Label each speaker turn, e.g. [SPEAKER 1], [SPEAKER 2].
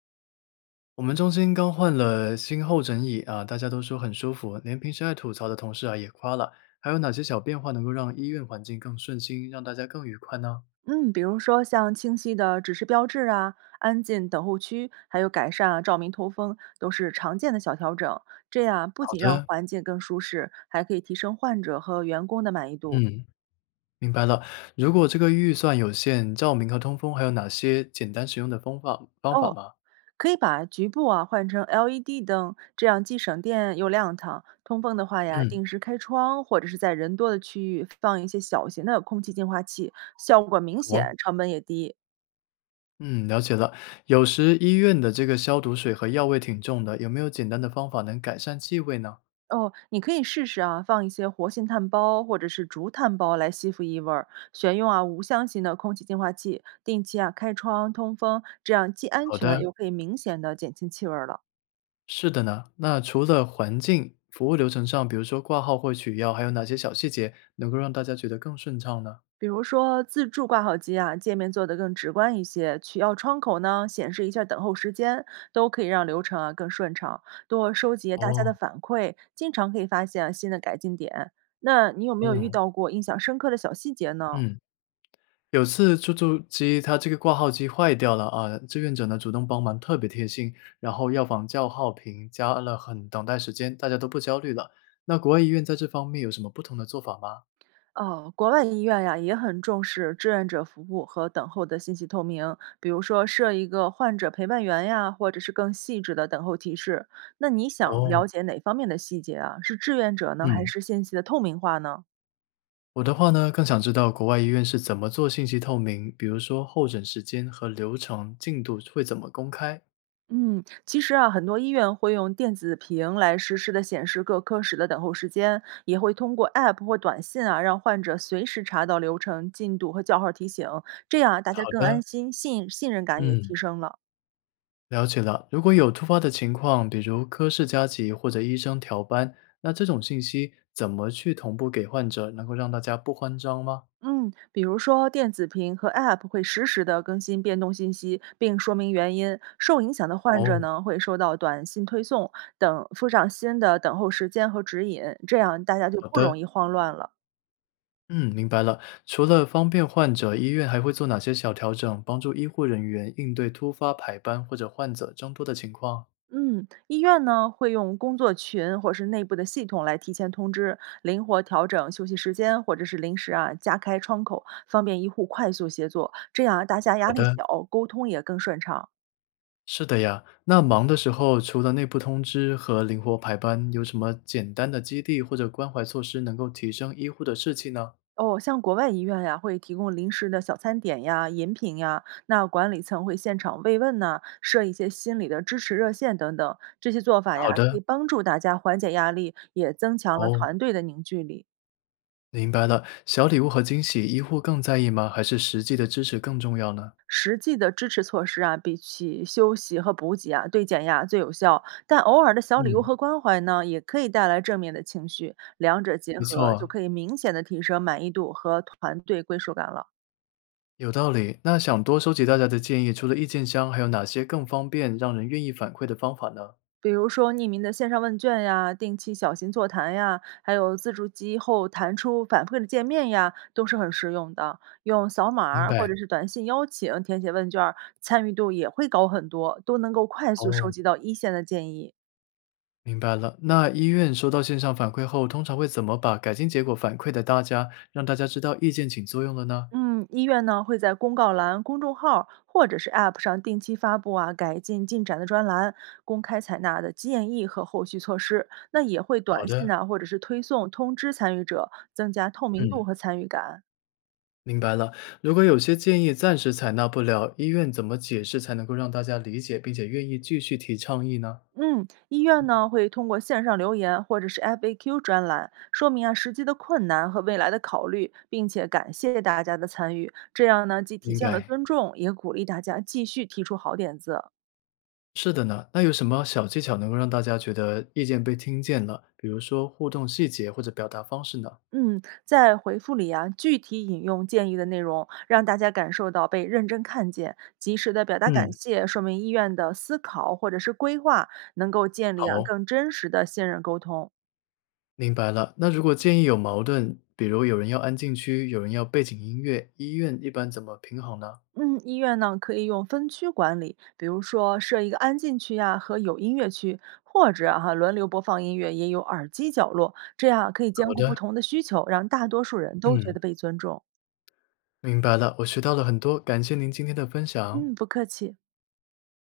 [SPEAKER 1] 我们中心刚换了新后枕椅啊，大家都说很舒服，连平时爱吐槽的同事啊也夸了。还有哪些小变化能够让医院环境更顺心，让大家更愉快呢？
[SPEAKER 2] 嗯，比如说像清晰的指示标志啊、安静等候区，还有改善啊照明通风，都是常见的小调整。这样不
[SPEAKER 1] 好
[SPEAKER 2] 仅让
[SPEAKER 1] 的，
[SPEAKER 2] 环境更舒适，还可以提升患者和员工的满意度。
[SPEAKER 1] 嗯，明白了。如果这个预算有限，照明和通风还有哪些简单实用的方法
[SPEAKER 2] 哦，
[SPEAKER 1] 吗？
[SPEAKER 2] 可以把局部啊换成 LED 灯，这样既省电又亮堂。通风的话呀，
[SPEAKER 1] 嗯，
[SPEAKER 2] 定时开窗或者是在人多的区域放一些小型的空气净化器，效果明
[SPEAKER 1] 好哦
[SPEAKER 2] 显，成本也低。
[SPEAKER 1] 嗯，了解了。有时医院的这个消毒水和药味挺重的，有没有简单的方法能改善气味呢？
[SPEAKER 2] 哦，你可以试试啊，放一些活性炭包或者是竹炭包来吸附异味儿，选用啊无香型的空气净化器，定期啊开窗通风，这样既安
[SPEAKER 1] 好
[SPEAKER 2] 全
[SPEAKER 1] 的。
[SPEAKER 2] 又可以明显的减轻气味儿了。
[SPEAKER 1] 是的呢，那除了环境、服务流程上，比如说挂号或取药，还有哪些小细节能够让大家觉得更顺畅呢？
[SPEAKER 2] 比如说自助挂号机啊，界面做得更直观一些，取药窗口呢显示一下等候时间，都可以让流程啊更顺畅。多收集大家的
[SPEAKER 1] 哦，
[SPEAKER 2] 反馈，经常可以发现啊新的改进点。那你有没有遇
[SPEAKER 1] 嗯
[SPEAKER 2] 到过印象深刻的小细节呢？
[SPEAKER 1] 嗯，有次出租机它这个挂号机坏掉了啊，志愿者呢主动帮忙，特别贴心，然后药房叫号屏加了很等待时间，大家都不焦虑了。那国外医院在这方面有什么不同的做法吗？
[SPEAKER 2] 哦，国外医院呀也很重视志愿者服务和等候的信息透明，比如说设一个患者陪伴员呀，或者是更细致的等候提示。那你想
[SPEAKER 1] 哦，
[SPEAKER 2] 了解哪方面的细节啊？是志愿者呢，还
[SPEAKER 1] 嗯，
[SPEAKER 2] 是信息的透明化呢？
[SPEAKER 1] 我的话呢，更想知道国外医院是怎么做信息透明，比如说候诊时间和流程进度会怎么公开？
[SPEAKER 2] 嗯，其实啊，很多医院会用电子屏来实时的显示各科室的等候时间，也会通过 App 或短信啊，让患者随时查到流程进度和叫号提醒，这样啊大
[SPEAKER 1] 好
[SPEAKER 2] 家更安
[SPEAKER 1] 的，
[SPEAKER 2] 心，信任感也提
[SPEAKER 1] 嗯，
[SPEAKER 2] 升了。
[SPEAKER 1] 了解了。如果有突发的情况，比如科室加急或者医生调班，那这种信息怎么去同步给患者，能够让大家不慌张吗？
[SPEAKER 2] 嗯，比如说电子屏和 App 会实时的更新变动信息，并说明原因。受影响的患者
[SPEAKER 1] 哦，
[SPEAKER 2] 呢，会收到短信推送等附上新的等候时间和指引，这样大家就
[SPEAKER 1] 好
[SPEAKER 2] 不
[SPEAKER 1] 的，
[SPEAKER 2] 容易慌乱了。
[SPEAKER 1] 嗯，明白了。除了方便患者，医院还会做哪些小调整，帮助医护人员应对突发排班或者患者增多的情况？
[SPEAKER 2] 嗯，医院呢会用工作群或是内部的系统来提前通知，灵活调整休息时间，或者是临时啊加开窗口，方便医护快速协作。这样大家
[SPEAKER 1] 好
[SPEAKER 2] 压力
[SPEAKER 1] 的，
[SPEAKER 2] 小，沟通也更顺畅。
[SPEAKER 1] 是的呀。那忙的时候，除了内部通知和灵活排班，有什么简单的激励或者关怀措施能够提升医护的士气呢？
[SPEAKER 2] 哦，像国外医院呀，会提供临时的小餐点呀、饮品呀，那管理层会现场慰问呐、设一些心理的支持热线等等，这些做法
[SPEAKER 1] 好
[SPEAKER 2] 呀，可
[SPEAKER 1] 的，
[SPEAKER 2] 以帮助大家缓解压力，也增强了
[SPEAKER 1] 哦，
[SPEAKER 2] 团队的凝聚力。
[SPEAKER 1] 明白了。小礼物和惊喜，医护更在意吗？还是实际的支持更重要呢？
[SPEAKER 2] 实际的支持措施啊，比起休息和补给啊，对减压最有效。但偶尔的小礼物
[SPEAKER 1] 嗯，
[SPEAKER 2] 和关怀呢，也可以带来正面的情绪，两者结
[SPEAKER 1] 没
[SPEAKER 2] 合就
[SPEAKER 1] 错，
[SPEAKER 2] 可以明显的提升满意度和团队归属感了。
[SPEAKER 1] 有道理。那想多收集大家的建议，除了意见箱，还有哪些更方便让人愿意反馈的方法呢？
[SPEAKER 2] 比如说匿名的线上问卷呀，定期小型座谈呀，还有自助机后弹出反馈的界面呀，都是很实用的。用扫码
[SPEAKER 1] 明
[SPEAKER 2] 儿或
[SPEAKER 1] 白。
[SPEAKER 2] 者是短信邀请填写问卷儿，参与度也会高很多，都能够快速收
[SPEAKER 1] 哦，
[SPEAKER 2] 集到一线的建议。
[SPEAKER 1] 明白了。那医院收到线上反馈后，通常会怎么把改进结果反馈给大家，让大家知道意见起作用了呢？
[SPEAKER 2] 嗯，医院呢会在公告栏、公众号儿或者是 App 上定期发布啊改进进展的专栏，公开采纳的建议和后续措施。那也会
[SPEAKER 1] 好
[SPEAKER 2] 短信
[SPEAKER 1] 的，
[SPEAKER 2] 呐、或者是推送通知参与者，增加透明度
[SPEAKER 1] 嗯，
[SPEAKER 2] 和参与感。
[SPEAKER 1] 明白了。如果有些建议暂时采纳不了，医院怎么解释才能够让大家理解，并且愿意继续提倡议呢？
[SPEAKER 2] 嗯，医院呢会通过线上留言或者是 FAQ 专栏说明啊实际的困难和未来的考虑，并且感谢大家的参与。这样呢既体
[SPEAKER 1] 明
[SPEAKER 2] 现了
[SPEAKER 1] 白，
[SPEAKER 2] 尊重，也鼓励大家继续提出好点子。
[SPEAKER 1] 是的呢。那有什么小技巧能够让大家觉得意见被听见了？比如说互动细节或者表达方式呢？
[SPEAKER 2] 嗯，在回复里啊具体引用建议的内容，让大家感受到被认真看见，及时的表达感
[SPEAKER 1] 嗯，
[SPEAKER 2] 谢，说明医院的思考或者是规划能够建
[SPEAKER 1] 好
[SPEAKER 2] 立啊
[SPEAKER 1] 哦
[SPEAKER 2] 更真实的信任沟通。
[SPEAKER 1] 明白了。那如果建议有矛盾，比如有人要安静区，有人要背景音乐，医院一般怎么平衡呢？
[SPEAKER 2] 嗯，医院呢可以用分区管理，比如说设一个安静区呀、和有音乐区，或者哈、轮流播放音乐，也有耳机角落，这样可以
[SPEAKER 1] 好
[SPEAKER 2] 兼顾不
[SPEAKER 1] 的，
[SPEAKER 2] 同的需求，让大多数人都觉
[SPEAKER 1] 嗯，
[SPEAKER 2] 得被尊重。
[SPEAKER 1] 明白了，我学到了很多，感谢您今天的分享。
[SPEAKER 2] 嗯，不客气。